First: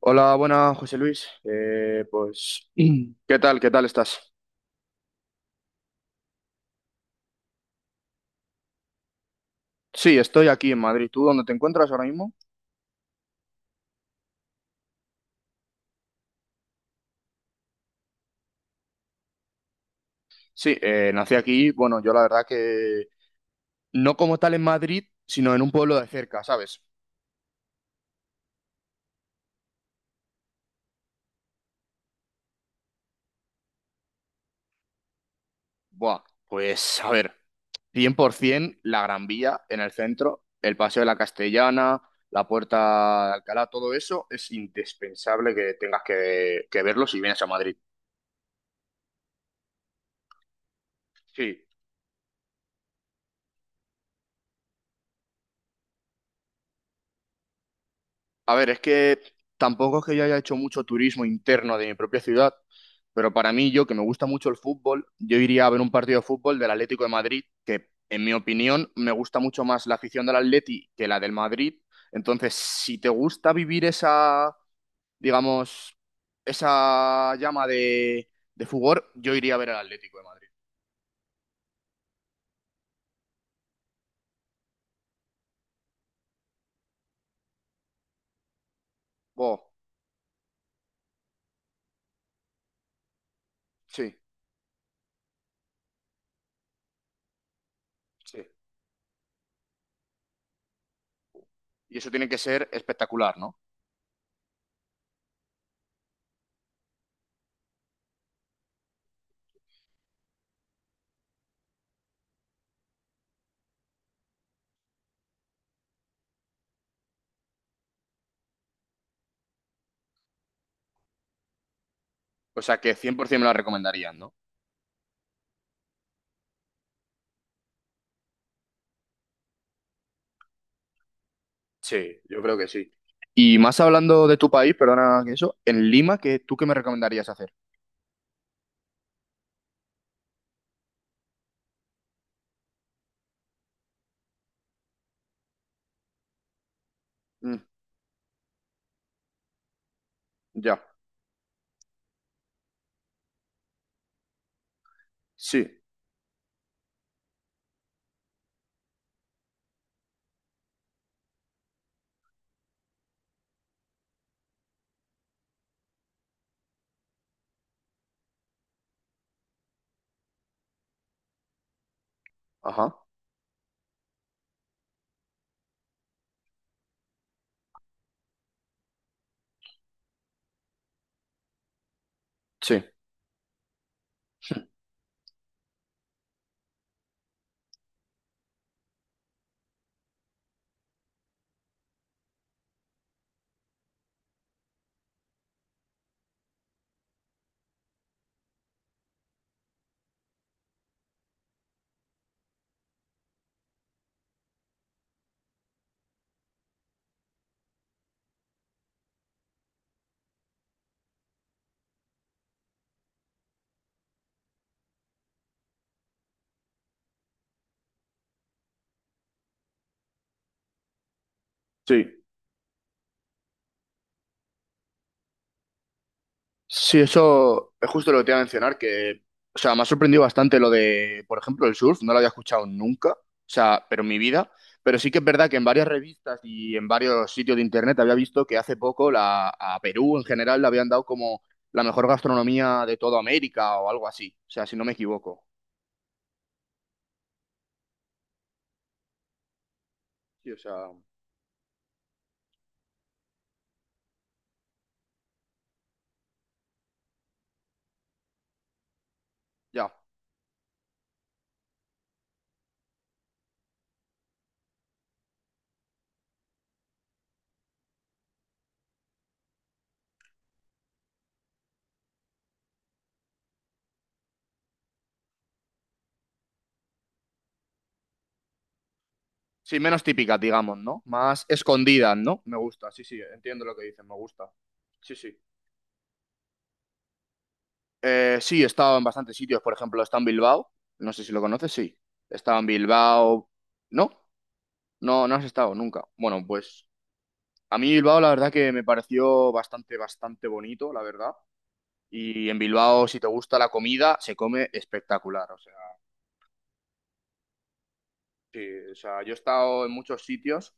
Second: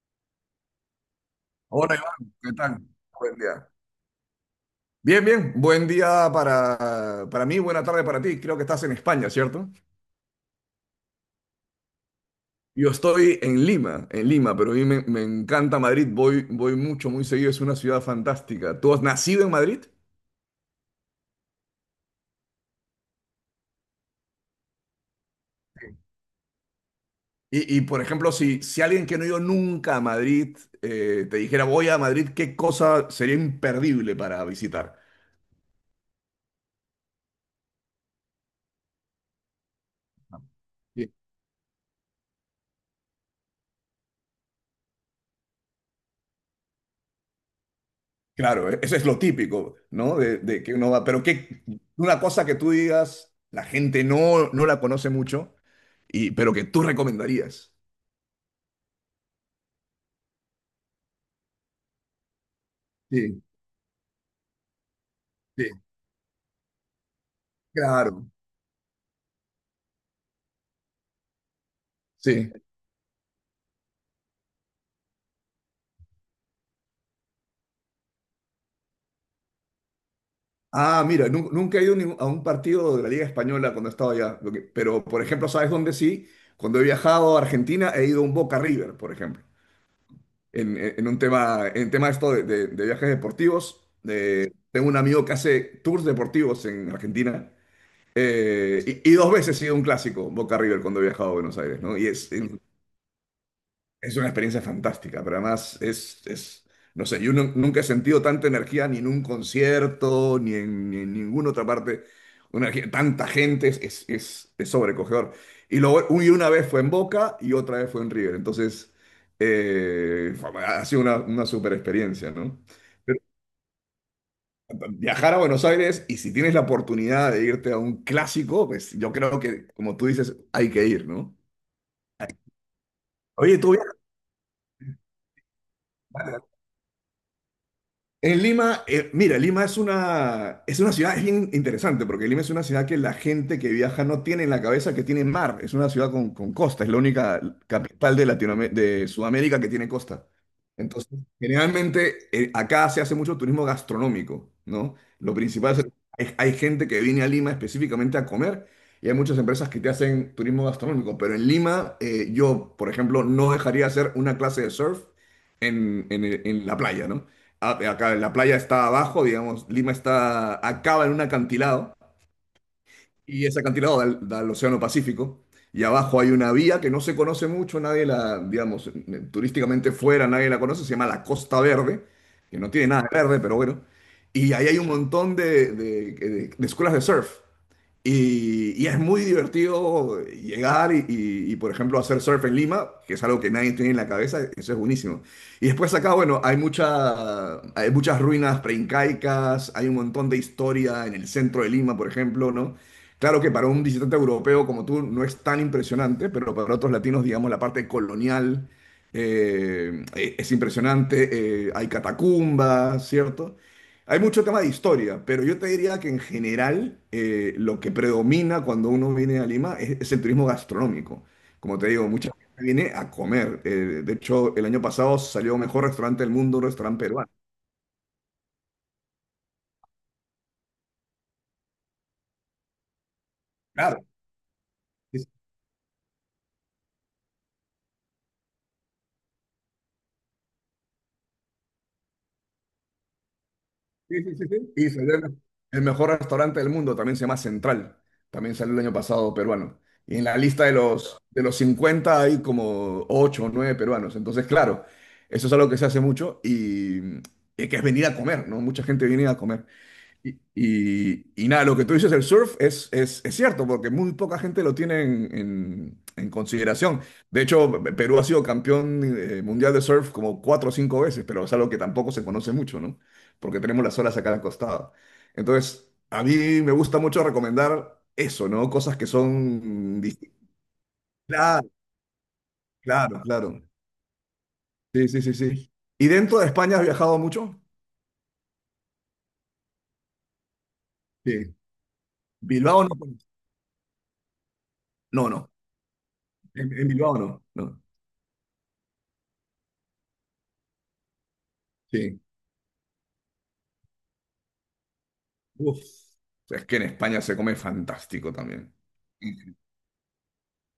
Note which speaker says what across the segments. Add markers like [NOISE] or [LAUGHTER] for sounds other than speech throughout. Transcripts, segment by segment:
Speaker 1: Hola, buenas, José Luis.
Speaker 2: Hola
Speaker 1: Eh,
Speaker 2: Iván, ¿qué
Speaker 1: pues, [CLEARS THROAT]
Speaker 2: tal? Buen
Speaker 1: ¿qué tal?
Speaker 2: día.
Speaker 1: ¿Qué tal estás?
Speaker 2: Bien, bien. Buen día para mí, buena tarde para ti. Creo que estás en España, ¿cierto?
Speaker 1: Sí, estoy aquí en Madrid. ¿Tú dónde te encuentras ahora mismo?
Speaker 2: Yo estoy en Lima, pero a mí me encanta Madrid. Voy mucho, muy seguido. Es una ciudad fantástica. ¿Tú has nacido en Madrid?
Speaker 1: Sí, nací aquí. Bueno, yo la verdad que no como tal en Madrid, sino en un
Speaker 2: Sí.
Speaker 1: pueblo de cerca, ¿sabes?
Speaker 2: Por ejemplo, si alguien que no ha ido nunca a Madrid te dijera voy a Madrid, ¿qué cosa sería imperdible para visitar?
Speaker 1: Buah, pues a ver, 100% la Gran Vía en el centro, el Paseo de la Castellana, la Puerta de Alcalá, todo eso es indispensable que tengas que verlo si vienes a Madrid.
Speaker 2: Claro, eso es lo típico, ¿no? De que uno va, pero
Speaker 1: Sí.
Speaker 2: que una cosa que tú digas, la gente no la conoce mucho, y, pero que tú recomendarías.
Speaker 1: A ver, es que tampoco es que yo haya hecho mucho turismo interno de mi propia ciudad, pero
Speaker 2: Sí,
Speaker 1: para mí, yo que me gusta mucho el fútbol, yo iría
Speaker 2: sí,
Speaker 1: a ver un partido de fútbol del Atlético de Madrid, que en
Speaker 2: claro,
Speaker 1: mi opinión me gusta mucho más la afición del Atleti que la del Madrid.
Speaker 2: sí.
Speaker 1: Entonces, si te gusta vivir esa, digamos, esa llama de fútbol, yo iría a ver al Atlético de Madrid.
Speaker 2: Ah, mira, nunca he ido a un partido de la Liga Española cuando he estado allá, pero por ejemplo, ¿sabes dónde sí? Cuando he viajado a Argentina he ido a un Boca River, por ejemplo,
Speaker 1: Oh,
Speaker 2: en un tema, en tema esto de viajes deportivos.
Speaker 1: sí,
Speaker 2: Tengo un amigo que hace tours deportivos en Argentina.
Speaker 1: sí.
Speaker 2: Y dos veces he sido un clásico, Boca River, cuando he viajado a Buenos Aires,
Speaker 1: Y
Speaker 2: ¿no? Y
Speaker 1: eso tiene
Speaker 2: es,
Speaker 1: que
Speaker 2: es
Speaker 1: ser espectacular, ¿no?
Speaker 2: es una experiencia fantástica, pero además es, no sé, yo nunca he sentido tanta energía ni en un concierto, ni en ninguna otra parte, tanta gente, es sobrecogedor. Y luego una vez fue en Boca y otra vez fue en River, entonces eh, ha sido una super experiencia, ¿no?
Speaker 1: O sea que 100% me la recomendarían, ¿no?
Speaker 2: Viajar a Buenos Aires y si tienes la oportunidad de irte a un clásico, pues yo creo que, como tú dices, hay que ir, ¿no?
Speaker 1: Sí, yo creo que sí. Y
Speaker 2: Oye, tú
Speaker 1: más
Speaker 2: viajas.
Speaker 1: hablando de tu país, perdona que eso, en Lima, ¿qué, tú qué me recomendarías hacer?
Speaker 2: En Lima, mira, Lima es una ciudad, es bien interesante, porque Lima es una ciudad que la gente que viaja no tiene en la cabeza que tiene mar, es una ciudad con costa, es la única
Speaker 1: Mm,
Speaker 2: capital de Latinoamérica, de Sudamérica que tiene costa.
Speaker 1: ya,
Speaker 2: Entonces, generalmente acá se hace mucho turismo gastronómico, ¿no? Lo
Speaker 1: sí,
Speaker 2: principal es, hay gente que viene a Lima específicamente a comer y hay muchas empresas que te hacen turismo gastronómico, pero en Lima yo, por ejemplo, no dejaría hacer una clase de surf en la playa, ¿no? Acá la playa está abajo, digamos, Lima acaba en un acantilado
Speaker 1: ajá,
Speaker 2: y ese acantilado da al Océano Pacífico y abajo hay una vía que no se conoce mucho, nadie la, digamos, turísticamente fuera, nadie la conoce, se llama la Costa Verde, que no
Speaker 1: sí.
Speaker 2: tiene nada de verde, pero bueno, y ahí hay un montón de escuelas de surf. Y es muy divertido llegar y, por ejemplo, hacer surf en Lima, que es algo que nadie tiene en la cabeza, eso es buenísimo. Y después acá, bueno, hay muchas ruinas preincaicas, hay un montón de historia en el centro de Lima, por ejemplo, ¿no? Claro que para un visitante europeo como tú no es tan impresionante, pero para otros latinos, digamos, la parte colonial es impresionante, hay catacumbas, ¿cierto? Hay mucho tema de historia, pero yo te diría que en general lo que predomina cuando uno viene a Lima es el turismo gastronómico. Como te digo,
Speaker 1: Sí.
Speaker 2: mucha gente viene a comer. De hecho, el año pasado salió mejor restaurante del mundo, un
Speaker 1: Sí,
Speaker 2: restaurante peruano.
Speaker 1: eso es justo lo que te iba a mencionar, que, o sea, me ha sorprendido bastante lo de, por ejemplo, el surf, no lo había escuchado nunca, o sea, pero
Speaker 2: Claro.
Speaker 1: en mi vida, pero sí que es verdad que en varias revistas y en varios sitios de internet había visto que hace poco a Perú en general le habían dado como la mejor gastronomía de toda América o algo
Speaker 2: Sí,
Speaker 1: así,
Speaker 2: sí, sí,
Speaker 1: o sea,
Speaker 2: sí.
Speaker 1: si no
Speaker 2: Y
Speaker 1: me
Speaker 2: salió el,
Speaker 1: equivoco.
Speaker 2: el mejor restaurante del mundo, también se llama Central, también salió el año pasado peruano. Y en la
Speaker 1: Sí, o
Speaker 2: lista
Speaker 1: sea,
Speaker 2: de los 50 hay como 8 o nueve peruanos. Entonces, claro, eso es algo que se hace mucho y que es venir a comer, ¿no? Mucha gente viene a comer.
Speaker 1: ya.
Speaker 2: Y nada, lo que tú dices del surf es cierto, porque muy poca gente lo tiene en consideración. De hecho, Perú ha sido campeón mundial de surf como cuatro o cinco veces, pero es algo que tampoco se conoce mucho, ¿no? Porque tenemos las olas acá al costado. Entonces, a mí me gusta mucho recomendar eso, ¿no? Cosas que
Speaker 1: Sí,
Speaker 2: son
Speaker 1: menos
Speaker 2: distintas.
Speaker 1: típicas, digamos, ¿no? Más
Speaker 2: Claro,
Speaker 1: escondidas, ¿no? Me gusta, sí, sí,
Speaker 2: claro, claro.
Speaker 1: entiendo lo que dices, me gusta.
Speaker 2: Sí,
Speaker 1: Sí,
Speaker 2: sí, sí,
Speaker 1: sí.
Speaker 2: sí. ¿Y dentro de España has viajado mucho?
Speaker 1: Sí, he estado en bastantes sitios, por ejemplo, he estado en Bilbao, no sé si lo
Speaker 2: Sí.
Speaker 1: conoces, sí. He estado en
Speaker 2: Bilbao no.
Speaker 1: Bilbao, ¿no? No,
Speaker 2: No,
Speaker 1: no has
Speaker 2: no.
Speaker 1: estado nunca. Bueno,
Speaker 2: En,
Speaker 1: pues
Speaker 2: en Bilbao no.
Speaker 1: a
Speaker 2: No.
Speaker 1: mí Bilbao la verdad que me pareció bastante, bastante bonito, la verdad.
Speaker 2: Sí.
Speaker 1: Y en Bilbao, si te gusta la comida, se come espectacular, o sea,
Speaker 2: Uf, es que en España se come fantástico
Speaker 1: sí,
Speaker 2: también.
Speaker 1: o sea, yo
Speaker 2: Y,
Speaker 1: he estado en muchos sitios.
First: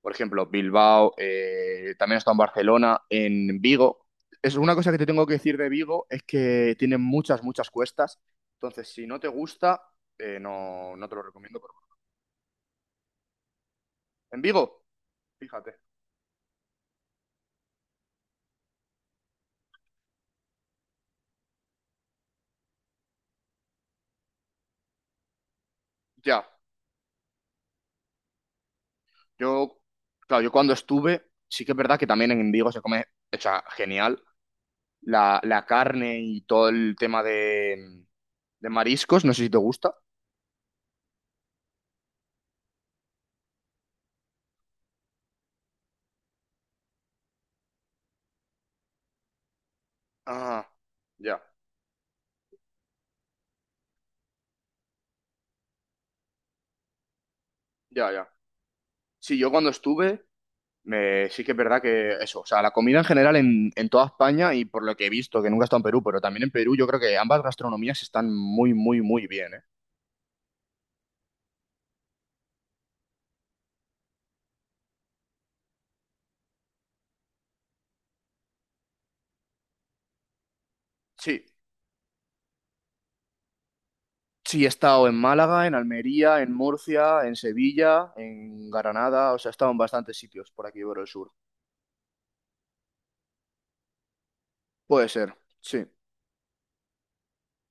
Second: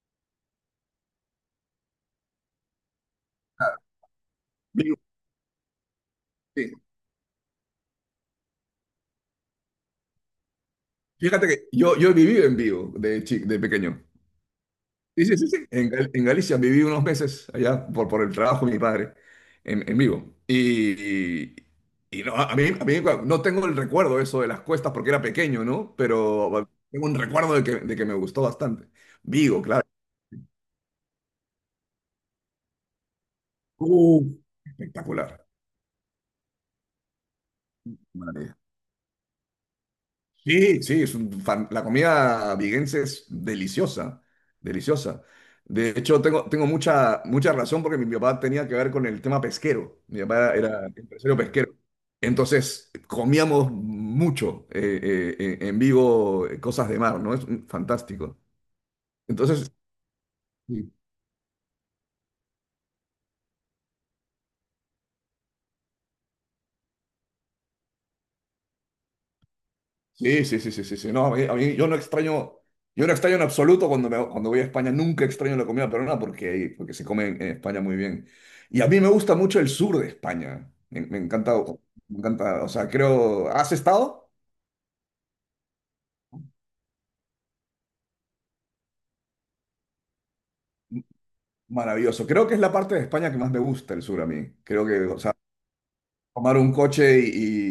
Speaker 1: Por ejemplo, Bilbao, también he estado en Barcelona, en
Speaker 2: claro,
Speaker 1: Vigo. Es una cosa que
Speaker 2: Vigo,
Speaker 1: te tengo que decir de Vigo es
Speaker 2: sí.
Speaker 1: que tiene muchas, muchas cuestas. Entonces, si no te gusta, no, no te lo
Speaker 2: Fíjate
Speaker 1: recomiendo.
Speaker 2: que yo he vivido en Vigo de pequeño.
Speaker 1: En Vigo,
Speaker 2: Sí, sí, sí, sí.
Speaker 1: fíjate.
Speaker 2: En Galicia viví unos meses allá por el trabajo de mi padre en Vigo. Y no, a mí no tengo el recuerdo eso de las cuestas porque era pequeño, ¿no?
Speaker 1: Ya,
Speaker 2: Pero bueno, tengo un recuerdo de que me gustó bastante. Vigo,
Speaker 1: yo,
Speaker 2: claro.
Speaker 1: claro, yo cuando estuve, sí que es verdad que también en Vigo se come, o sea, genial.
Speaker 2: Uh,
Speaker 1: La,
Speaker 2: Espectacular.
Speaker 1: la carne y todo el tema de, mariscos, no sé si te gusta.
Speaker 2: Sí, sí, la comida viguense es deliciosa, deliciosa. De hecho, tengo mucha, mucha razón porque mi papá tenía que ver con el tema pesquero. Mi papá
Speaker 1: Ah,
Speaker 2: era empresario
Speaker 1: ya,
Speaker 2: pesquero. Entonces, comíamos mucho en vivo cosas de mar, ¿no? Es
Speaker 1: ya, ya.
Speaker 2: fantástico.
Speaker 1: Sí, yo cuando
Speaker 2: Entonces,
Speaker 1: estuve. Sí que es verdad que eso, o sea, la comida en general en toda España y por lo que he visto, que nunca he estado en Perú, pero también en Perú yo creo que ambas gastronomías están muy, muy, muy bien, ¿eh?
Speaker 2: sí, sí, sí, sí, sí, sí. No, yo no extraño en absoluto cuando voy a España, nunca extraño la comida peruana porque se come en España muy bien. Y a mí me gusta mucho el sur de España. Me
Speaker 1: Sí,
Speaker 2: encanta, me encanta, o sea, creo, ¿has estado?
Speaker 1: sí, he estado en Málaga, en Almería, en Murcia, en Sevilla, en Granada, o sea, he estado en bastantes sitios por aquí por el sur.
Speaker 2: Maravilloso. Creo que es la parte de España que más me gusta el sur a mí. Creo que,
Speaker 1: Puede
Speaker 2: o
Speaker 1: ser, sí,
Speaker 2: tomar un coche y,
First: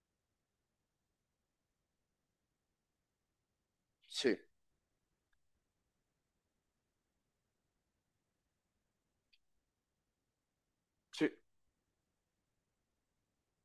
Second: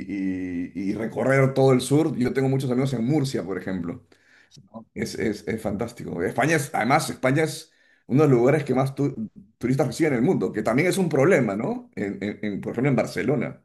Speaker 2: y recorrer todo el sur. Yo tengo muchos amigos en Murcia, por ejemplo.
Speaker 1: sí,
Speaker 2: ¿No? Es fantástico. España es, además, España es uno de los lugares que más turistas reciben en el mundo, que también es un
Speaker 1: sí.
Speaker 2: problema, ¿no? En, por ejemplo, en Barcelona.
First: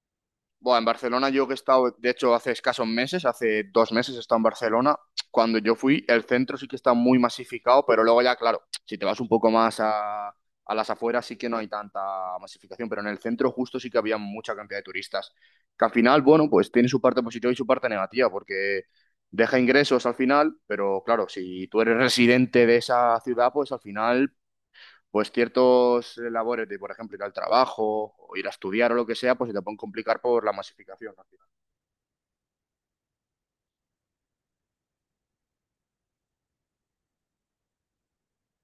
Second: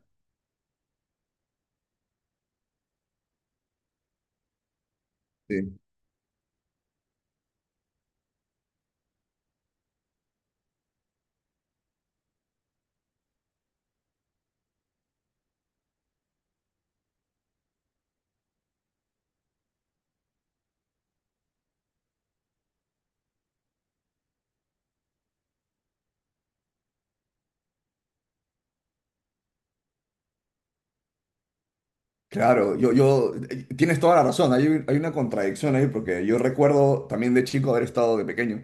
Speaker 1: Bueno, en Barcelona yo que he estado, de hecho, hace escasos meses, hace 2 meses he estado en Barcelona. Cuando yo
Speaker 2: Sí.
Speaker 1: fui, el centro sí que está muy masificado, pero luego ya, claro, si te vas un poco más a las afueras sí que no hay tanta masificación, pero en el centro justo sí que había mucha cantidad de turistas. Que al final, bueno, pues tiene su parte positiva y su parte negativa, porque deja ingresos al final, pero claro, si tú eres residente de esa ciudad, pues al final pues ciertos labores de, por ejemplo, ir al trabajo o ir a estudiar o lo que sea, pues se te pueden complicar por la masificación al final.
Speaker 2: Claro, tienes toda la razón, hay una contradicción ahí, porque yo recuerdo también de chico haber estado, de pequeño,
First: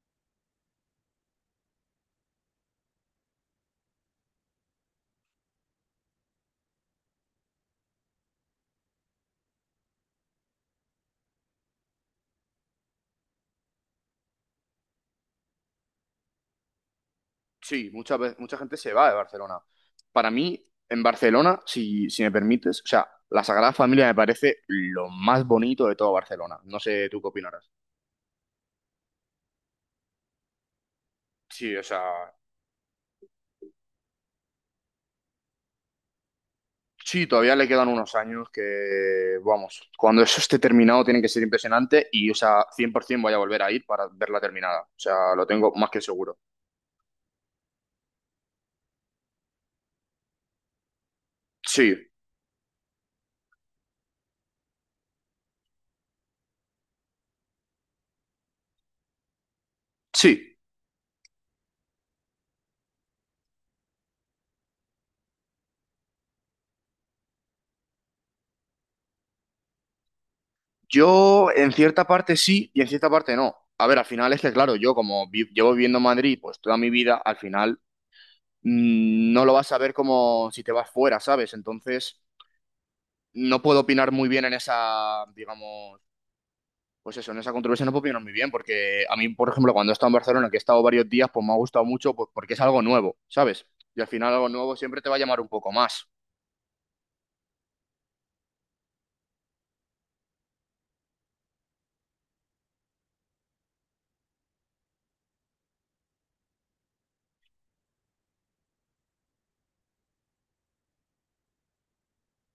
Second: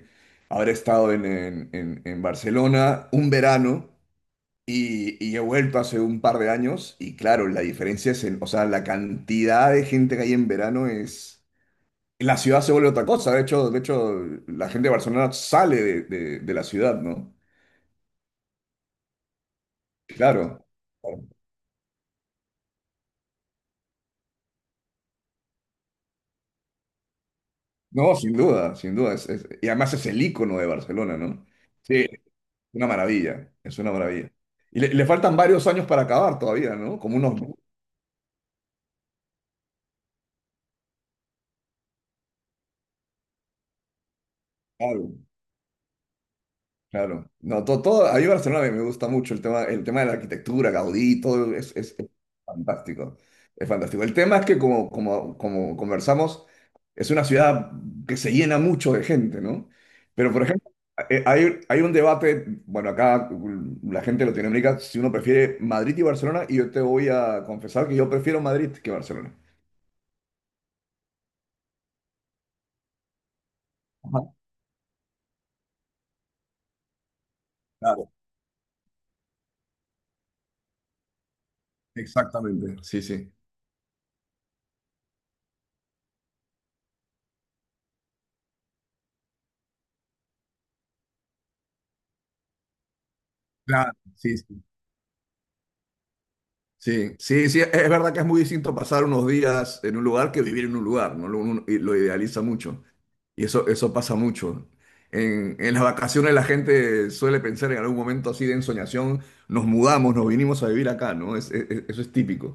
Speaker 2: haber estado en, en Barcelona un verano. Y he vuelto hace un par de años y claro, la diferencia es, en, o sea, la cantidad de gente que hay en verano es... La ciudad se vuelve otra cosa, de hecho, la gente de Barcelona sale de la ciudad, ¿no?
Speaker 1: Sí, mucha gente se va de Barcelona. Para mí,
Speaker 2: Claro.
Speaker 1: en Barcelona, si me permites, o sea, la Sagrada Familia me parece lo más bonito de todo Barcelona. No sé tú qué opinarás.
Speaker 2: No, sin duda, sin duda. Y además es el icono de Barcelona, ¿no?
Speaker 1: Sí, o
Speaker 2: Sí, es
Speaker 1: sea,
Speaker 2: una maravilla, es una maravilla. Y le faltan varios años para acabar todavía, ¿no? Como
Speaker 1: sí,
Speaker 2: unos...
Speaker 1: todavía le quedan unos años que, vamos, cuando eso esté terminado tiene que ser impresionante y, o sea, 100% voy a volver a ir para verla terminada. O
Speaker 2: Claro.
Speaker 1: sea, lo tengo más que seguro.
Speaker 2: Claro, no, todo, a mí Barcelona me gusta mucho el tema de la arquitectura, Gaudí, todo es, es-
Speaker 1: Sí,
Speaker 2: es fantástico, es fantástico. El tema es que como conversamos, es una ciudad que se llena mucho de gente, ¿no? Pero por
Speaker 1: sí.
Speaker 2: ejemplo, hay un debate, bueno, acá la gente de Latinoamérica, si uno prefiere Madrid y Barcelona, y yo te voy a confesar que yo prefiero Madrid que Barcelona.
Speaker 1: Yo en cierta parte sí y en cierta parte no. A ver, al final
Speaker 2: Ajá.
Speaker 1: es que, claro, yo como llevo viviendo en Madrid pues toda mi vida, al final
Speaker 2: Claro,
Speaker 1: no lo vas a ver como si te vas fuera, ¿sabes? Entonces,
Speaker 2: exactamente, sí, sí.
Speaker 1: no puedo opinar muy bien en esa, digamos, pues eso, en esa controversia no puedo opinar muy bien porque a mí, por ejemplo, cuando he estado en Barcelona, que he estado varios días, pues me ha gustado mucho pues, porque es algo nuevo, ¿sabes?
Speaker 2: Claro,
Speaker 1: Y al final
Speaker 2: sí,
Speaker 1: algo
Speaker 2: sí.
Speaker 1: nuevo siempre te va a llamar un poco más.
Speaker 2: Sí, sí, sí, es verdad que es muy distinto pasar unos días en un lugar que vivir en un lugar, ¿no? Uno y lo idealiza mucho y eso pasa mucho. En las vacaciones la gente suele pensar en algún momento así de ensoñación, nos mudamos, nos vinimos a vivir acá, ¿no? Eso es típico.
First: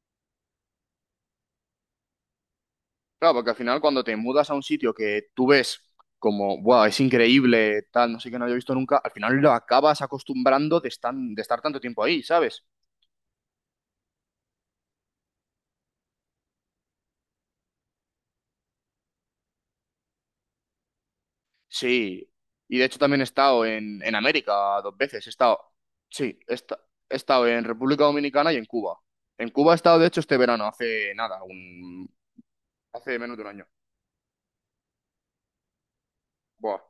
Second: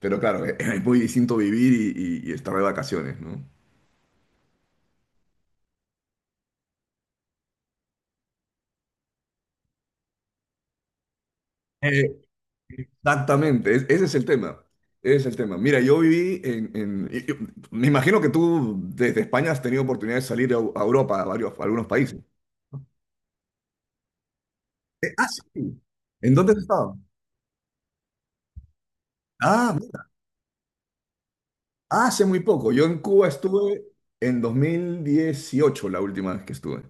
Speaker 2: Pero claro, es muy distinto vivir y, y estar de vacaciones,
Speaker 1: Claro,
Speaker 2: ¿no?
Speaker 1: porque al final cuando te mudas a un sitio que tú ves como, wow, es increíble, tal, no sé qué no había visto nunca, al final lo acabas acostumbrando de estar tanto tiempo ahí, ¿sabes?
Speaker 2: Exactamente, ese es el tema. Ese es el tema. Mira, yo viví en, me imagino que tú desde España has tenido oportunidad de salir a Europa, a algunos países.
Speaker 1: Sí. Y de
Speaker 2: ¿No?
Speaker 1: hecho también he estado en América dos
Speaker 2: Eh,
Speaker 1: veces.
Speaker 2: ah,
Speaker 1: He estado,
Speaker 2: sí. ¿En
Speaker 1: sí,
Speaker 2: dónde has estado?
Speaker 1: he estado en República Dominicana y en Cuba. En Cuba
Speaker 2: Ah,
Speaker 1: he estado, de
Speaker 2: mira,
Speaker 1: hecho, este verano, hace nada,
Speaker 2: hace muy poco. Yo en
Speaker 1: hace
Speaker 2: Cuba
Speaker 1: menos de un año.
Speaker 2: estuve en 2018, la última vez que
Speaker 1: Buah.
Speaker 2: estuve.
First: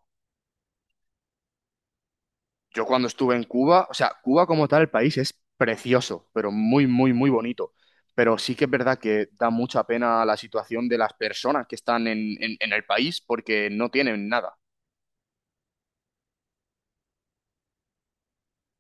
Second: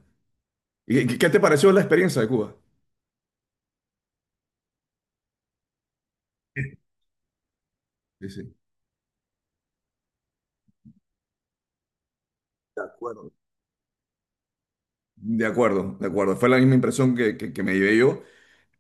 Speaker 2: ¿Y qué te pareció la experiencia de Cuba?
Speaker 1: Yo cuando estuve en Cuba, o sea, Cuba como tal, el país es precioso, pero muy, muy, muy bonito.
Speaker 2: Sí,
Speaker 1: Pero sí
Speaker 2: sí.
Speaker 1: que es verdad que da mucha pena la situación de las personas que están en, en
Speaker 2: De
Speaker 1: el país
Speaker 2: acuerdo.
Speaker 1: porque no tienen nada.
Speaker 2: De acuerdo, de acuerdo. Fue la misma impresión que me llevé yo.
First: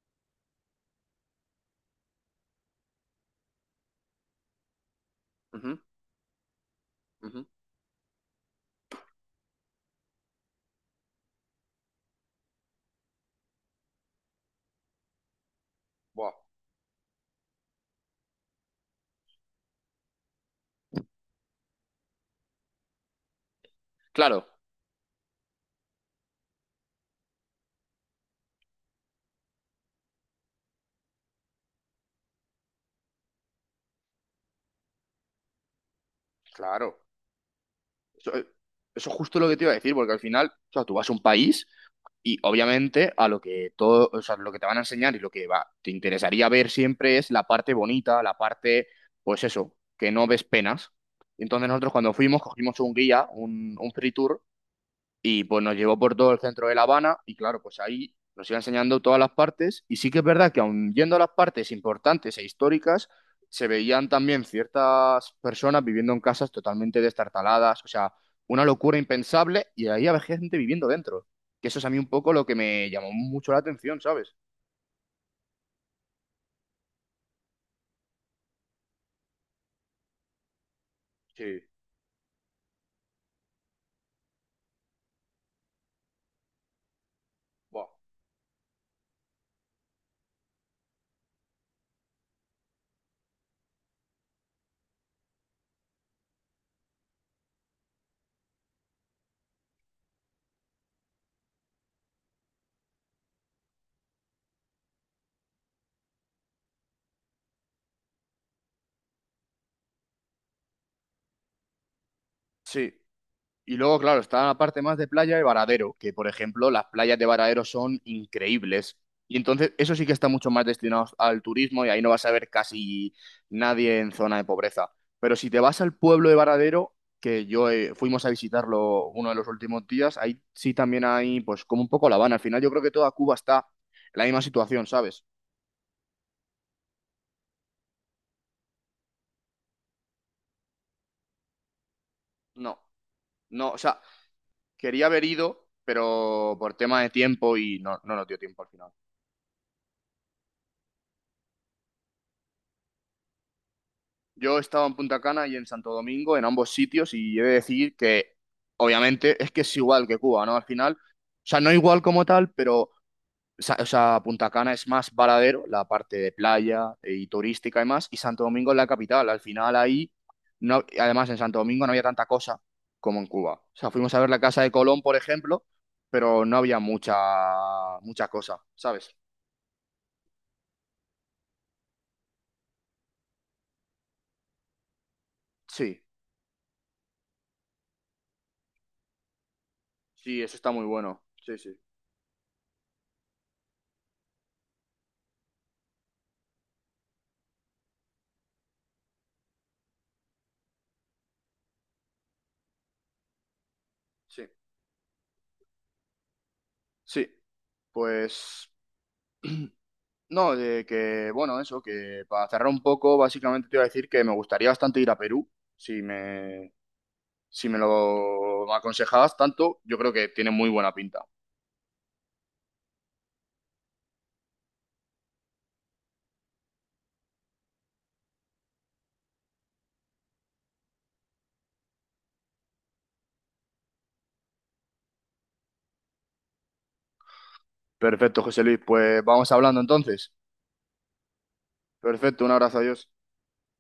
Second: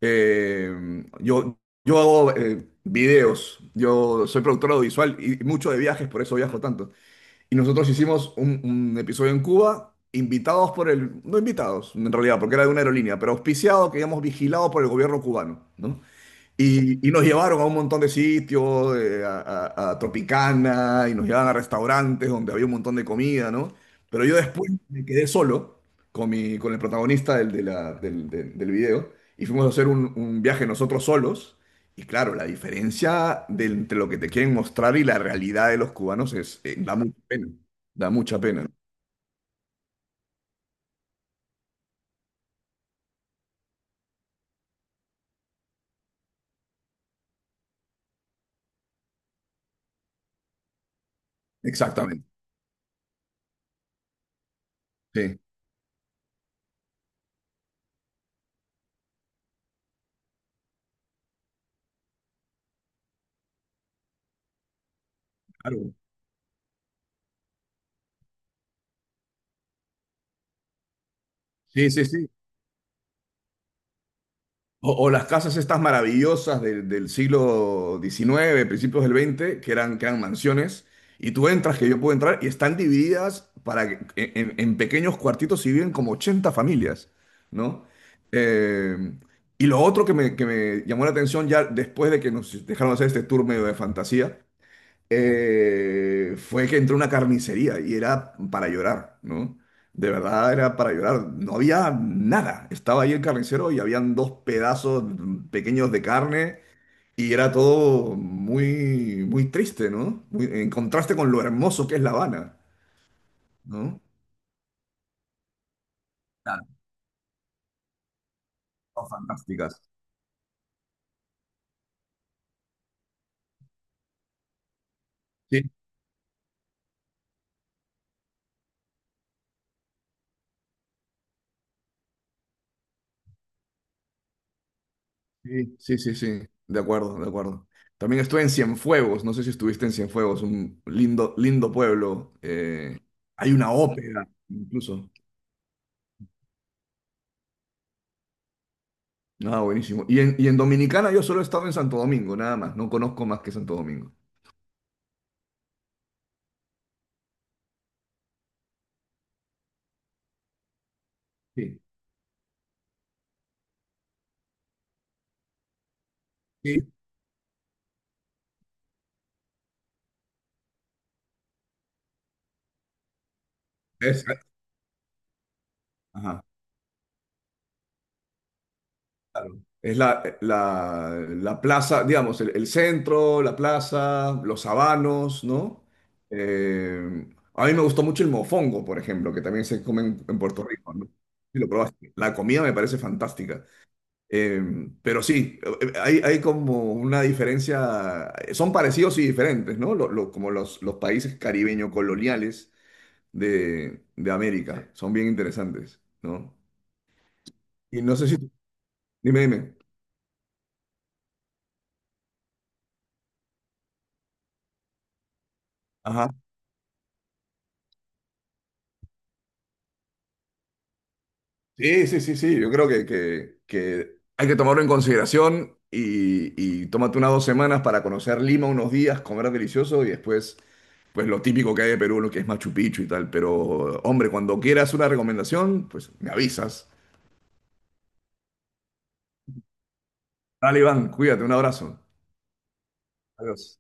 Speaker 2: Eh, yo, yo hago videos, yo soy productor audiovisual y mucho
Speaker 1: Ujú,
Speaker 2: de viajes, por eso viajo tanto.
Speaker 1: ujú.
Speaker 2: Y nosotros hicimos un episodio en Cuba, invitados por el, no invitados en realidad, porque era de una aerolínea, pero auspiciado, que digamos, vigilado por el gobierno cubano, ¿no?
Speaker 1: Buah.
Speaker 2: Y nos llevaron a un montón de sitios, a Tropicana, y nos llevaban a restaurantes donde había un montón de comida, ¿no? Pero yo
Speaker 1: Claro,
Speaker 2: después me quedé solo con el protagonista del, de la- del, del- del video y fuimos a hacer un viaje nosotros solos. Y claro, la diferencia de entre lo que te quieren mostrar y la realidad de los cubanos da
Speaker 1: claro.
Speaker 2: mucha pena, da
Speaker 1: Eso,
Speaker 2: mucha
Speaker 1: eh,
Speaker 2: pena. ¿No?
Speaker 1: eso es justo lo que te iba a decir, porque al final, o sea, tú vas a un país. Y obviamente a lo que todo, o sea, lo que te van a enseñar y lo que va, te interesaría ver siempre es la parte bonita, la parte, pues eso, que no ves penas. Entonces nosotros cuando
Speaker 2: Exactamente.
Speaker 1: fuimos cogimos un guía, un free tour,
Speaker 2: Sí,
Speaker 1: y pues nos llevó por todo el centro de La Habana y claro, pues ahí nos iba enseñando todas las partes y sí que es verdad que aun yendo a las partes importantes e históricas, se veían también ciertas personas
Speaker 2: claro.
Speaker 1: viviendo en casas totalmente destartaladas, o sea, una locura impensable y ahí había gente viviendo dentro. Que eso es a
Speaker 2: Sí,
Speaker 1: mí
Speaker 2: sí,
Speaker 1: un
Speaker 2: sí.
Speaker 1: poco lo que me llamó mucho la atención, ¿sabes?
Speaker 2: O las casas estas maravillosas del siglo XIX principios del veinte que eran mansiones, y tú
Speaker 1: Sí,
Speaker 2: entras, que yo puedo entrar, y están divididas en pequeños cuartitos y viven como 80 familias, ¿no?
Speaker 1: buah.
Speaker 2: Eh, y lo otro que me llamó la atención ya después de que nos dejaron hacer este tour medio de fantasía, fue que entré a una carnicería y era para llorar, ¿no? De verdad era para llorar. No había nada. Estaba ahí el carnicero y habían dos pedazos pequeños de carne y era todo muy, muy triste, ¿no? En contraste con lo hermoso que es La Habana,
Speaker 1: Sí. Y luego,
Speaker 2: ¿no?
Speaker 1: claro, está la parte más de playa de Varadero, que por
Speaker 2: Claro,
Speaker 1: ejemplo, las playas de Varadero son increíbles.
Speaker 2: son
Speaker 1: Y entonces,
Speaker 2: fantásticas.
Speaker 1: eso sí que está mucho más destinado al turismo y ahí no vas a ver casi nadie en zona de pobreza. Pero si te
Speaker 2: Sí,
Speaker 1: vas al pueblo de Varadero, que yo fuimos a visitarlo uno de los últimos días, ahí sí también hay, pues, como un poco La Habana. Al final, yo creo que toda Cuba está en la misma situación, ¿sabes?
Speaker 2: sí, sí, sí, sí. De acuerdo, de acuerdo. También estuve en Cienfuegos, no sé si estuviste en Cienfuegos, un lindo, lindo pueblo.
Speaker 1: No,
Speaker 2: Hay una
Speaker 1: no, o sea,
Speaker 2: ópera,
Speaker 1: quería
Speaker 2: incluso.
Speaker 1: haber ido, pero por tema de tiempo y no, no nos dio tiempo al final.
Speaker 2: Ah, buenísimo. Y en Dominicana yo solo he estado en Santo Domingo, nada más. No conozco más que Santo Domingo.
Speaker 1: Yo estaba en Punta Cana y en Santo Domingo, en ambos sitios, y he de decir que, obviamente, es que es igual que Cuba, ¿no? Al final, o sea, no
Speaker 2: Sí,
Speaker 1: igual como tal, pero, o sea, Punta Cana es más varadero, la parte de
Speaker 2: sí.
Speaker 1: playa y turística y más, y Santo Domingo es la capital. Al final ahí, no, además en Santo Domingo no había tanta cosa como en Cuba. O sea, fuimos a
Speaker 2: Es,
Speaker 1: ver la Casa de Colón, por ejemplo,
Speaker 2: ajá,
Speaker 1: pero no había mucha, mucha cosa, ¿sabes?
Speaker 2: claro. Es la plaza, digamos, el centro, la plaza, los sabanos, ¿no?
Speaker 1: Sí,
Speaker 2: Eh, a mí me gustó mucho el mofongo, por ejemplo, que también se come en
Speaker 1: sí, eso
Speaker 2: Puerto
Speaker 1: está muy
Speaker 2: Rico, ¿no?
Speaker 1: bueno. Sí,
Speaker 2: Sí, lo
Speaker 1: sí,
Speaker 2: probaste. La comida me parece fantástica. Eh, pero sí, hay como una diferencia, son parecidos y diferentes, ¿no? Como los países caribeño coloniales de Sí.
Speaker 1: sí.
Speaker 2: América, son bien interesantes, ¿no?
Speaker 1: Sí,
Speaker 2: Y no sé si...
Speaker 1: pues.
Speaker 2: Dime,
Speaker 1: [CLEARS THROAT]
Speaker 2: dime.
Speaker 1: No, de que, bueno, eso, que para cerrar un poco, básicamente te iba a decir que me gustaría bastante ir a Perú, si
Speaker 2: Ajá.
Speaker 1: me, si me lo aconsejabas tanto, yo creo que tiene muy buena pinta.
Speaker 2: Sí, sí, sí, sí, yo creo que hay que tomarlo en consideración y tómate unas 2 semanas para conocer Lima unos días, comer delicioso y después, pues lo típico que hay de Perú, lo que es Machu Picchu y tal, pero hombre, cuando quieras una recomendación, pues me avisas.
Speaker 1: Perfecto, José Luis, pues vamos hablando entonces.
Speaker 2: Dale, Iván, cuídate, un abrazo.
Speaker 1: Perfecto, un abrazo, adiós.
Speaker 2: Adiós.